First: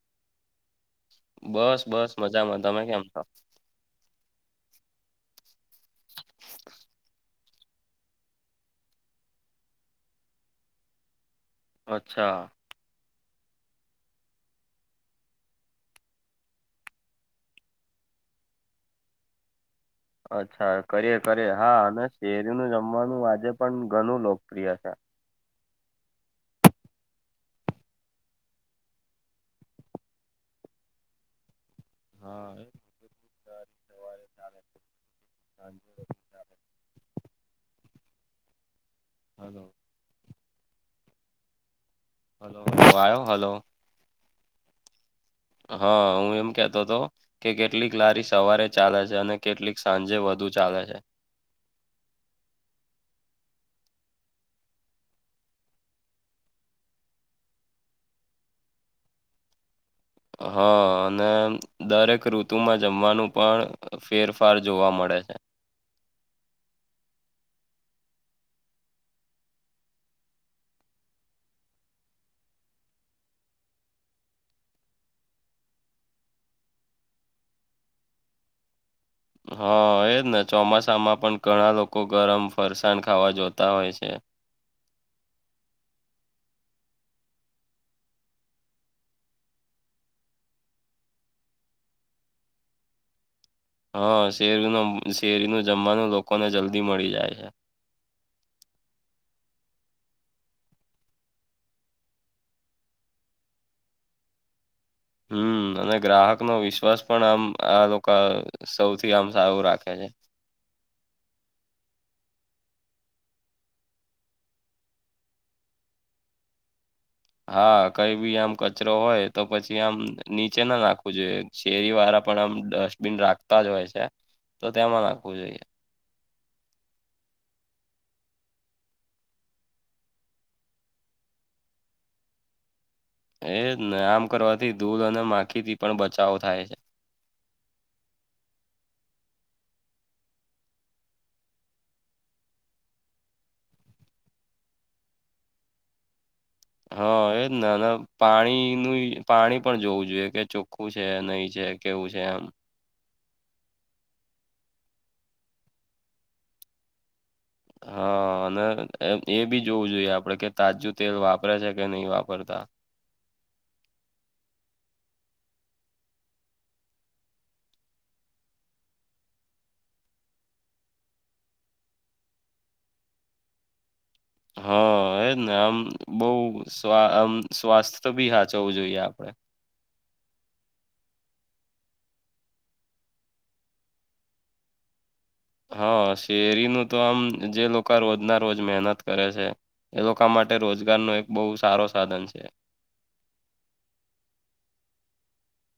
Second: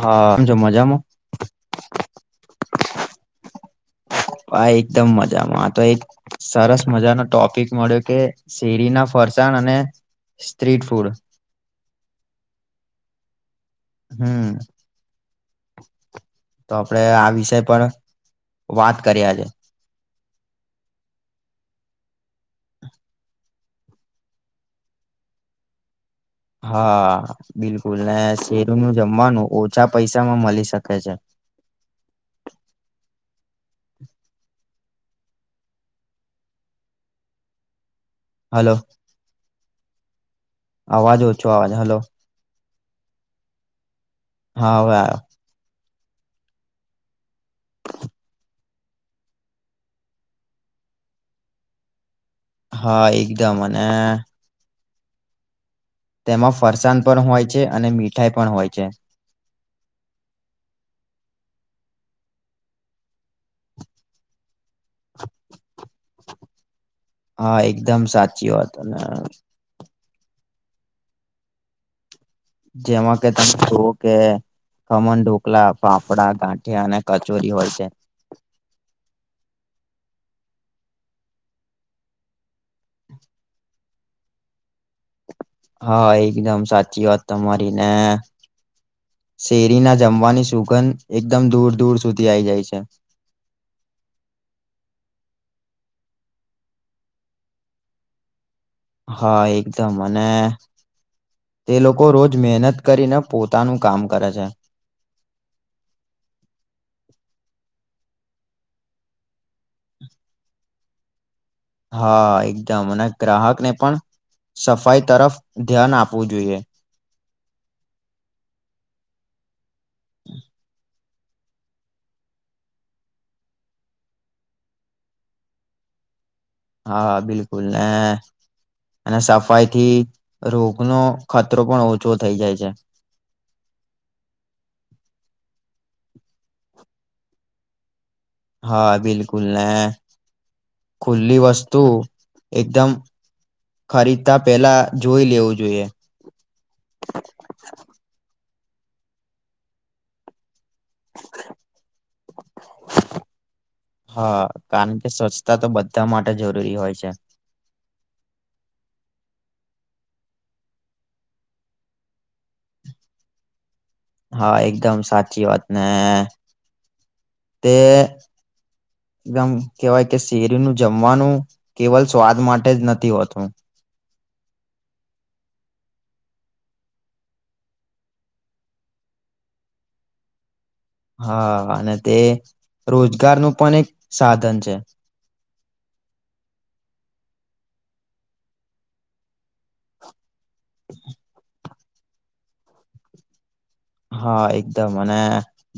હા કેમ છો, મજામાં બસ બસ મજામાં તમે કેમ છો. હા એકદમ મજામાં, આ તો એક સરસ મજાનો ટોપિક મળ્યો કે શેરીના ફરસાણ અને સ્ટ્રીટ ફૂડ અચ્છા હમ તો આપડે આ વિષય પણ વાત કરીએ આજે, અચ્છા કરીએ કરીએ હા અને શેરીનું જમવાનું આજે પણ ઘણું લોકપ્રિય છે. હા બિલકુલ ને શેરીનુ જમવાનું ઓછા પૈસામાં મલિ શકે છે. હા એ [unintelligible] [inaudible] [unintelligible] હલો હલો અવાજ ઓછો આવે છે, હલો હલો આયો હલો હા હવે આયો, હા હું એમ કેતો તો કે કેટલીક લારી સવારે, ચાલે છે અને કેટલીક સાંજે વધુ ચાલે છે. હા એકદમ અને તેમાં ફરસાણ પણ હોય છે, અને મીઠાઈ પણ હોય છે. હા અને દરેક ઋતુમાં જમવાનું પણ ફેરફાર જોવા મળે છે. હા એકદમ સાચી વાત અને જેમાં કે [unintelligible] કે ખમણ ઢોકલા, ફાફડા, ગાંઠિયા અને કચોરી હોય સે. હા એજ ને ચોમાસામાં પણ ઘણા લોકો ગરમ ફરસાણ ખાવા જોતા હોય છે. હા એકદમ સાચી વાત તમારી ને શેરીના જમવાની સુગંધ એકદમ દૂર દૂર સુધી આઈ જાય છે. હા શેરીનું શેરીનું જમવાનું લોકોને જલ્દી મળી જાય છે. હા એકદમ અને એ લોકો રોજ મહેનત કરીને પોતાનું કામ કરે છે. હમ અને ગ્રાહકનો વિશ્વાસ પણ આમ આ લોકો સૌથી આમ સારું રાખે છે. હા એકદમ અને ગ્રાહકને પણ સફાઈ તરફ ધ્યાન આપવું જોઈએ. હા કઈ બી આમ કચરો હોય તો પછી આમ નીચે ના નાખવું જોઈએ. શેરી વાળા પણ આમ ડસ્ટબીન રાખતા જ હોય છે, તો તેમાં નાખવું જોઈએ. હા બિલકુલ ને... અને સફાઈ થી રોગનો ખતરો પણ ઓછો થઈ જાય છે. એજ ને આમ કરવાથી દૂધ અને માખી થી પણ બચાવો થાય છે. હા બિલકુલ ને ખુલ્લી વસ્તુ એકદમ ખરીદતા પેલા જોઈ લેવું જોઈએ. હા એ ના ના પાણીનુંય પાણી પણ જોવું જોઈએ કે ચોખ્ખું છે, નહી છે, કેવું છે? એમ. હા કારણ કે સ્વચ્છતા તો બધા માટે જરૂરી હોય છે. હા અને એ બી જોવું જોઈએ આપડે કે તાજું તેલ વાપરે છે કે નહીં વાપરતા. હા, એકદમ સાચી વાત ને, તે એકદમ કેહેવાય કે શેરી નું જમવાનું કેવલ સ્વાદ માટે જ નથી હોતું. હા એજ ને આમ બઉ સ્વા આમ સ્વાસ્થ્ય બી હાચવું જોઈએ આપડે. હા અને તે રોજગાર નું પણ એક સાધન છે. હા શેરીનું તો આમ જે લોકા રોજના રોજ મહેનત કરે છે. એ લોકા માટે રોજગારનો એક બહુ સારો સાધન છે. હા એકદમ અને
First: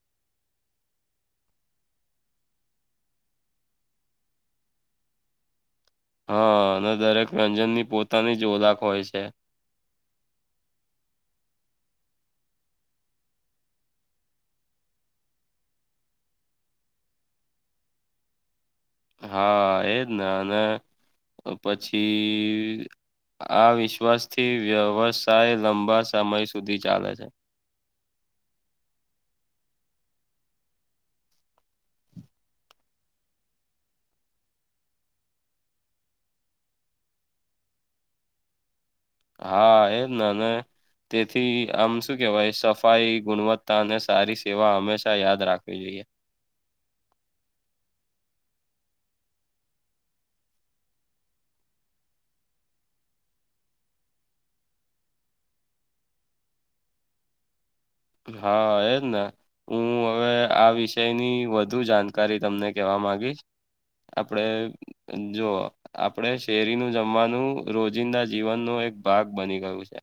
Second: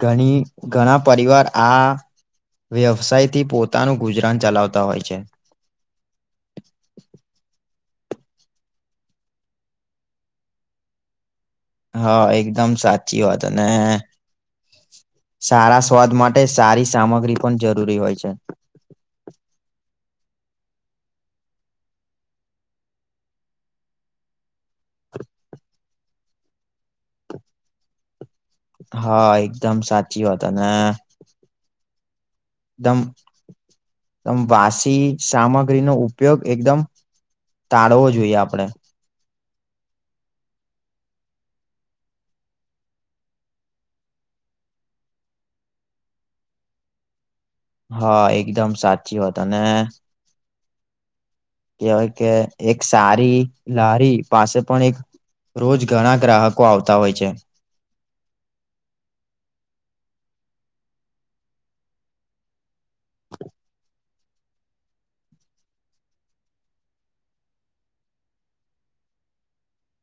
ઘણી ઘણા પરિવાર આ વ્યવસાય થી પોતાનું ગુજરાન ચલાવતા હોય છે. હા અને દરેક વ્યંજનની પોતાની જ ઓલાખ હોય છે. હા એકદમ સાચી વાત અને સારા સ્વાદ માટે સારી સામગ્રી પણ જરૂરી હોય છે. હા એજ ને અને પછી આ વિશ્વાસ થી વ્યવસાય લંબા સમય સુધી ચાલે છે. હા એકદમ સાચી વાત અને દમ તમ વાસી સામગ્રીનો ઉપયોગ એકદમ ટાળવો જોઈએ આપડણે. હા એજ ના અને તેથી આમ શું કેહેવાય સફાઈ, ગુણવત્તા અને સારી સેવા હંમેશા યાદ રાખવી જોઈએ. હા એકદમ સાચી વાત અને કહેવાય કે એક સારી લારી પાસે પણ એક રોજ ઘણા ગ્રાહકો આવતા હોય છે. હા એ જ ને. હું હવે આ વિષયની વધુ જાણકારી તમને કહેવા માંગીશ. આપડે જો આપડે શેરીનું જમવાનું રોજિંદા જીવનનો એક ભાગ બની ગયું છે.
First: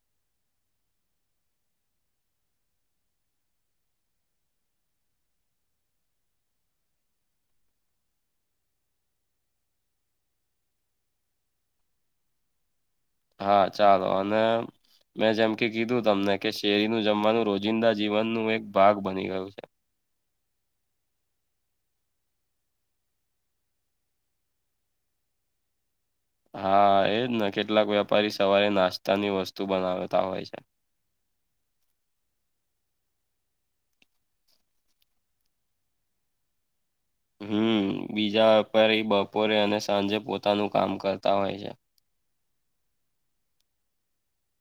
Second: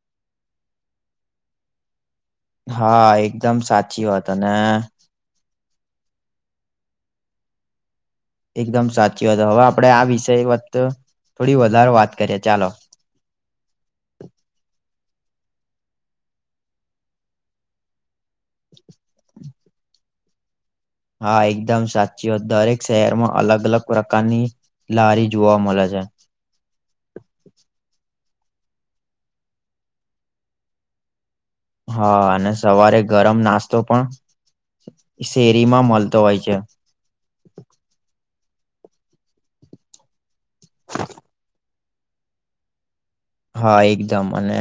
હા એકદમ સાચી વાત અને એકદમ સાચી વાત હવે આપડે આ વિષય વત થોડી વધારે વાત કરીએ ચાલો. હા ચાલો અને મેં જેમ કે કીધું તમને કે શેરીનું જમવાનું રોજ જિંદા જીવન નું એક ભાગ બની ગયું છે. હા એકદમ સાચી વાત દરેક શહેરમાં અલગ અલગ પ્રકારની લારી જોવા મલે છે. હા એજ ને કેટલાક વેપારી સવારે નાસ્તાની વસ્તુ બનાવતા હોય છે. હા અને સવારે ગરમ નાસ્તો પણ શેરીમાં મલતો હોય છે. હમ્મ, બીજા વેપારી બપોરે અને સાંજે પોતાનું કામ કરતા હોય છે. હા એકદમ અને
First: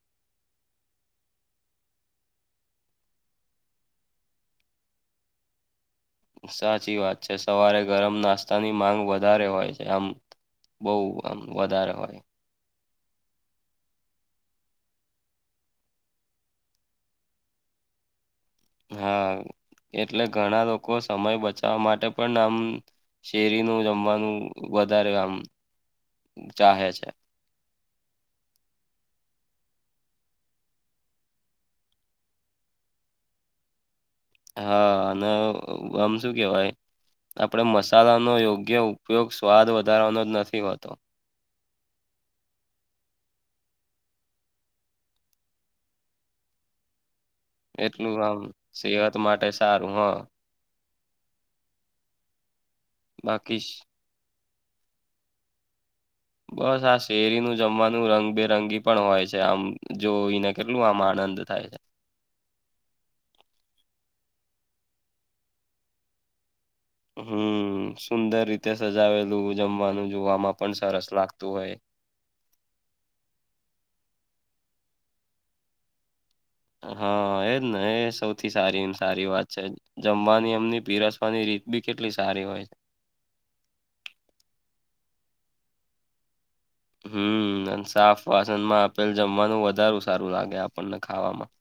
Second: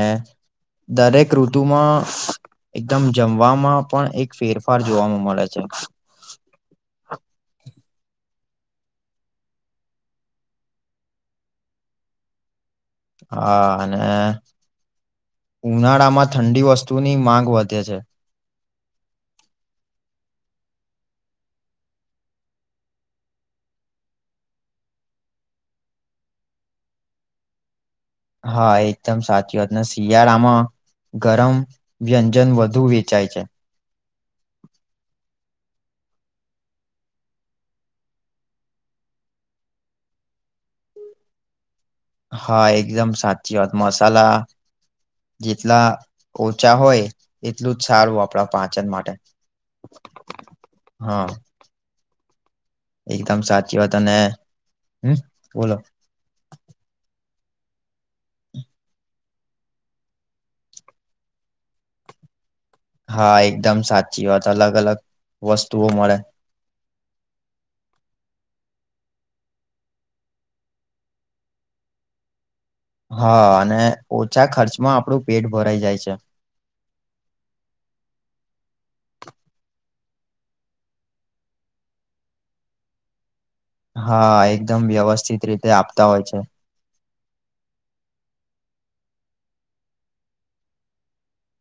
દરેક ઋતુમાં એકદમ જમવામાં પણ એક ફેરફાર જોવા મળે છે. સાચી વાત છે. સવારે ગરમ નાસ્તાની માંગ વધારે હોય છે આમ બહુ આમ વધારે હોય. હા અને ઉનાળામાં ઠંડી વસ્તુની માંગ વધે છે. હા એટલે ઘણા લોકો સમય બચાવા માટે પણ આમ શેરીનું જમવાનું વધારે આમ ચાહે છે. હા એકદમ સાચી વાતને શિયાળામાં ગરમ વ્યંજન વધુ વેચાય છે. હા અને આમ શું કેવાય? આપણે મસાલાનો યોગ્ય ઉપયોગ સ્વાદ વધારવાનો જ નથી હોતો. હા, એકદમ સાચી વાત, મસાલા જેટલા ઓછા હોય એટલું જ સારું આમ આપડા પાચન માટે. સેહત સારું હા હા. એકદમ બાકી સાચી વાત અને, હમ્મ બોલો. બસ આ શેરીનું જમવાનું રંગબેરંગી પણ હોય છે, આમ જોઈને કેટલું આમ આનંદ થાય છે. હા એકદમ સાચી વાત. અલગ અલગ વસ્તુઓ મળે. હમ્મ, સુંદર રીતે સજાવેલું જમવાનું જોવામાં પણ સરસ લાગતું હોય. હા અને ઓછા ખર્ચમાં આપણું પેટ ભરાઈ જાય છે. હા એજ ને એ સૌથી સારી ને સારી વાત છે. જમવાની એમની પીરસવાની રીત બી કેટલી સારી હોય. હા, એકદમ વ્યવસ્થિત રીતે આપતા હોય છે. હમ્મ અને સાફ વાસનમાં આપેલ જમવાનું વધારું સારું લાગે આપણને ખાવામાં.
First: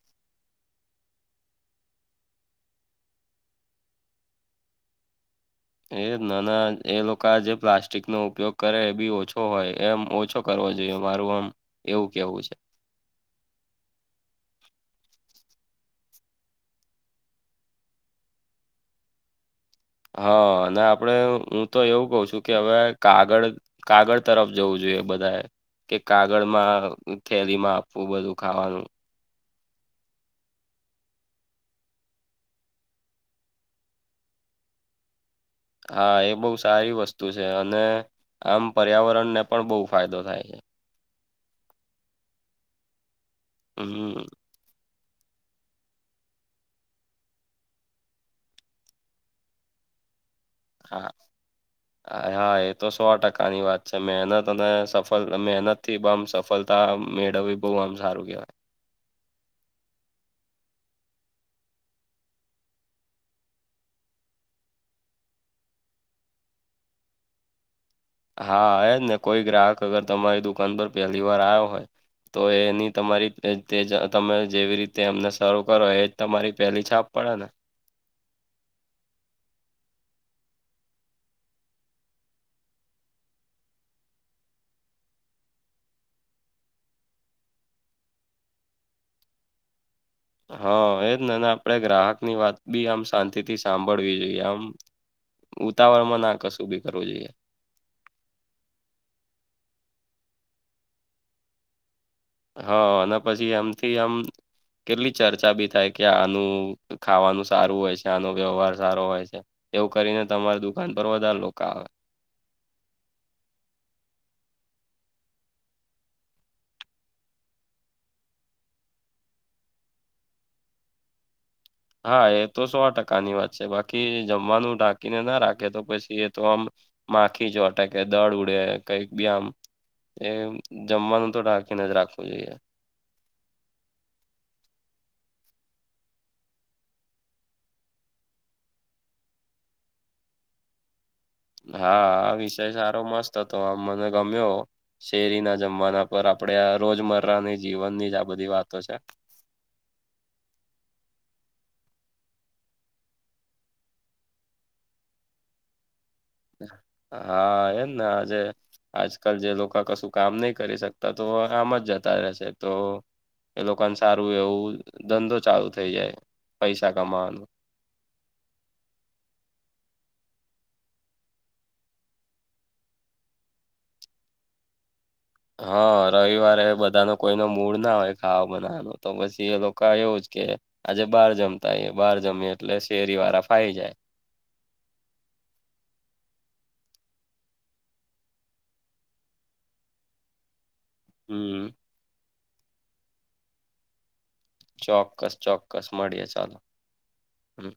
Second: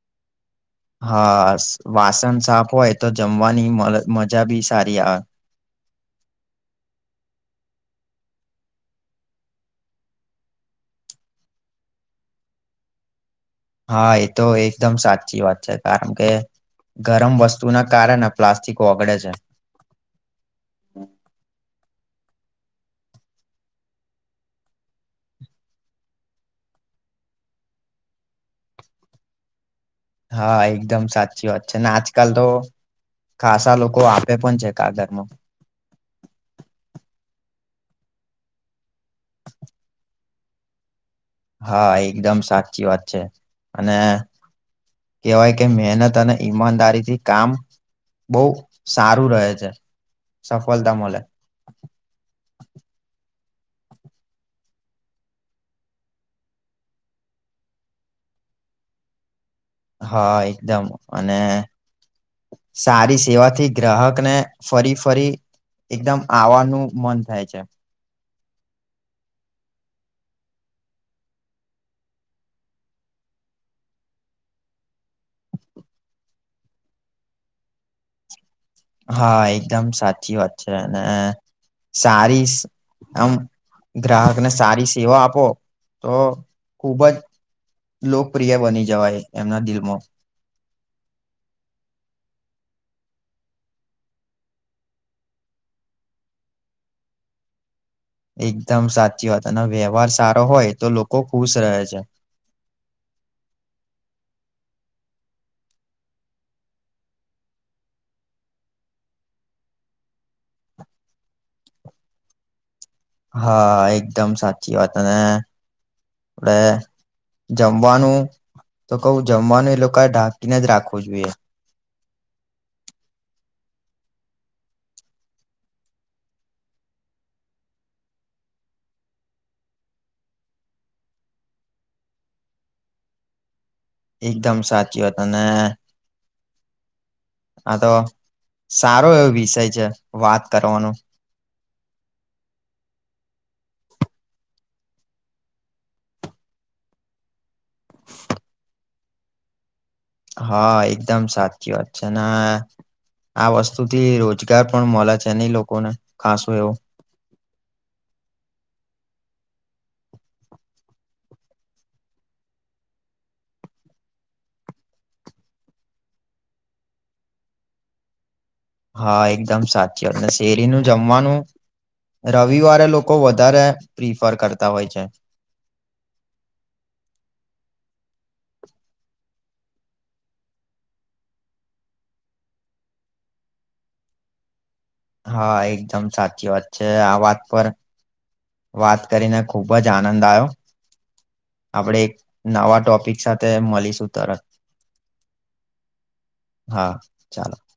હા, વાસણ સાફ હોય તો જમવાની મજા બી સારી આવે. એ નાના એ લોકો આ જે પ્લાસ્ટિક નો ઉપયોગ કરે એ બી ઓછો હોય એમ ઓછો કરવો જોઈએ, મારું આમ એવું કેવું છે. હા એ તો એકદમ સાચી વાત છે. કારણ કે ગરમ વસ્તુના કારણે પ્લાસ્ટિક ઓગળે છે. હા અને આપણે હું તો એવું કઉ છું કે હવે કાગળ કાગળ તરફ જવું જોઈએ બધાએ. કે કાગળમાં થેલીમાં આપવું બધું ખાવાનું. હા એકદમ સાચી વાત છે ને આજકાલ તો ખાસા લોકો આપે પણ છે કાગળમાં. હા એ બહુ સારી વસ્તુ છે અને આમ પર્યાવરણને પણ બહુ ફાયદો થાય છે. હા, એકદમ સાચી વાત છે અને હમ કહેવાય કે મહેનત અને ઈમાનદારીથી કામ બહુ સારું રહે છે. સફળતા હા. મળે હ હા એ તો સો ટકાની વાત છે. મહેનત અને સફલ મહેનત થી બમ સફલ તા મેળવી બહુ આમ સારું કેહેવાય. હા એકદમ અને સારી સેવાથી ગ્રાહકને ફરી ફરી એકદમ આવાનું મન થાય છે. હા એ જ ને કોઈ ગ્રાહક અગર તમારી દુકાન પર પેલી વાર આવ્યો હોય તો એની તમારી તે જ તમે જેવી રીતે એમને સારું કરો એ તમારી પેલી છાપ પડે ને. હા એકદમ સાચી વાત છે અને સારી આમ ગ્રાહકને સારી સેવા આપો તો ખુબ જ લોકપ્રિય બની જવાય એમના દિલમાં. હા એજ ને આપે ગ્રાહક ની વાત બી આમ શાંતિથી સાંભળવી જોઈએ આમ. ઉતાવરમાં ના કશું ભી કરવું જોઈએ. એકદમ સાચી વાત અને વ્યવહાર સારો હોય તો લોકો ખુશ રહે છે. હા અને પછી એમથી આમ. કેટલી ચર્ચા બી થાય કે આનું ખાવાનું સારું હોય છે, આનો વ્યવહાર સારો હોય છે. એવું કરીને તમારી દુકાન પર વધારે લોકો આવે. હા એકદમ સાચી વાત અને એ જમવાનું તો કવું જમવાનું એ લોકોએ ઢાંકીને જ રાખવું જોઈએ. હા એ તો સો ટકાની વાત છે, બાકી જમવાનું ઢાંકીને ના રાખે તો પછી એ તો આમ, માખી ચો અટ કે દળ ઉડે કઈક બી આમ. એમ જમવાનુ તો ઠાંકી ને જ રાખવું જોઈએ. એકદમ સાચી વાત અને અ હા તો સારો એવો વિષય છે, વાત કરવાનું. હા આ વિષય સારો મસ્ત હતો આમ મને ગમ્યો.. શેરી ના જમવાના પર આપડે આ રોજમરાની જીવનની જ આ બધી વાતો છે. હા એકદમ સાચી વાત છે, ને. આ વસ્તુ થી રોજગાર પણ મળે છે, ને ઇ લોકોને ખાસું એવું. હા એમને આજે. આજકાલ જે લોકો કશું કામ નહી કરી શકતા તો આમ જ જતા રહેશે તો. એ લોકોને સારું એવું ધંધો ચાલુ થઇ જાય પૈસા કમાવાનું. હા એકદમ સાચી વાત ને શેરી નું જમવાનું. રવિવારે લોકો વધારે પ્રિફર કરતા હોય છે. હા રવિવારે એ બધાનો કોઈ ન મૂડ ના હોય તો ખાવા બનાવવાનો. તો પછી એ લોકો એવું જ કે. આજે બહાર જમતા આવી એ બહાર જમ્યુ એટલે શેરી વાળા ફાવી જાય. હા એકદમ સાચી વાત છે, આ વાત પર. વાત કરીને ખુબ જ આનંદ આવ્યો. હમ. આપણે એક નવા ટોપિક સાથે મળીશું તરત. ચોક્કસ ચોક્કસ મળીએ ચાલો. હા ચાલો. હમ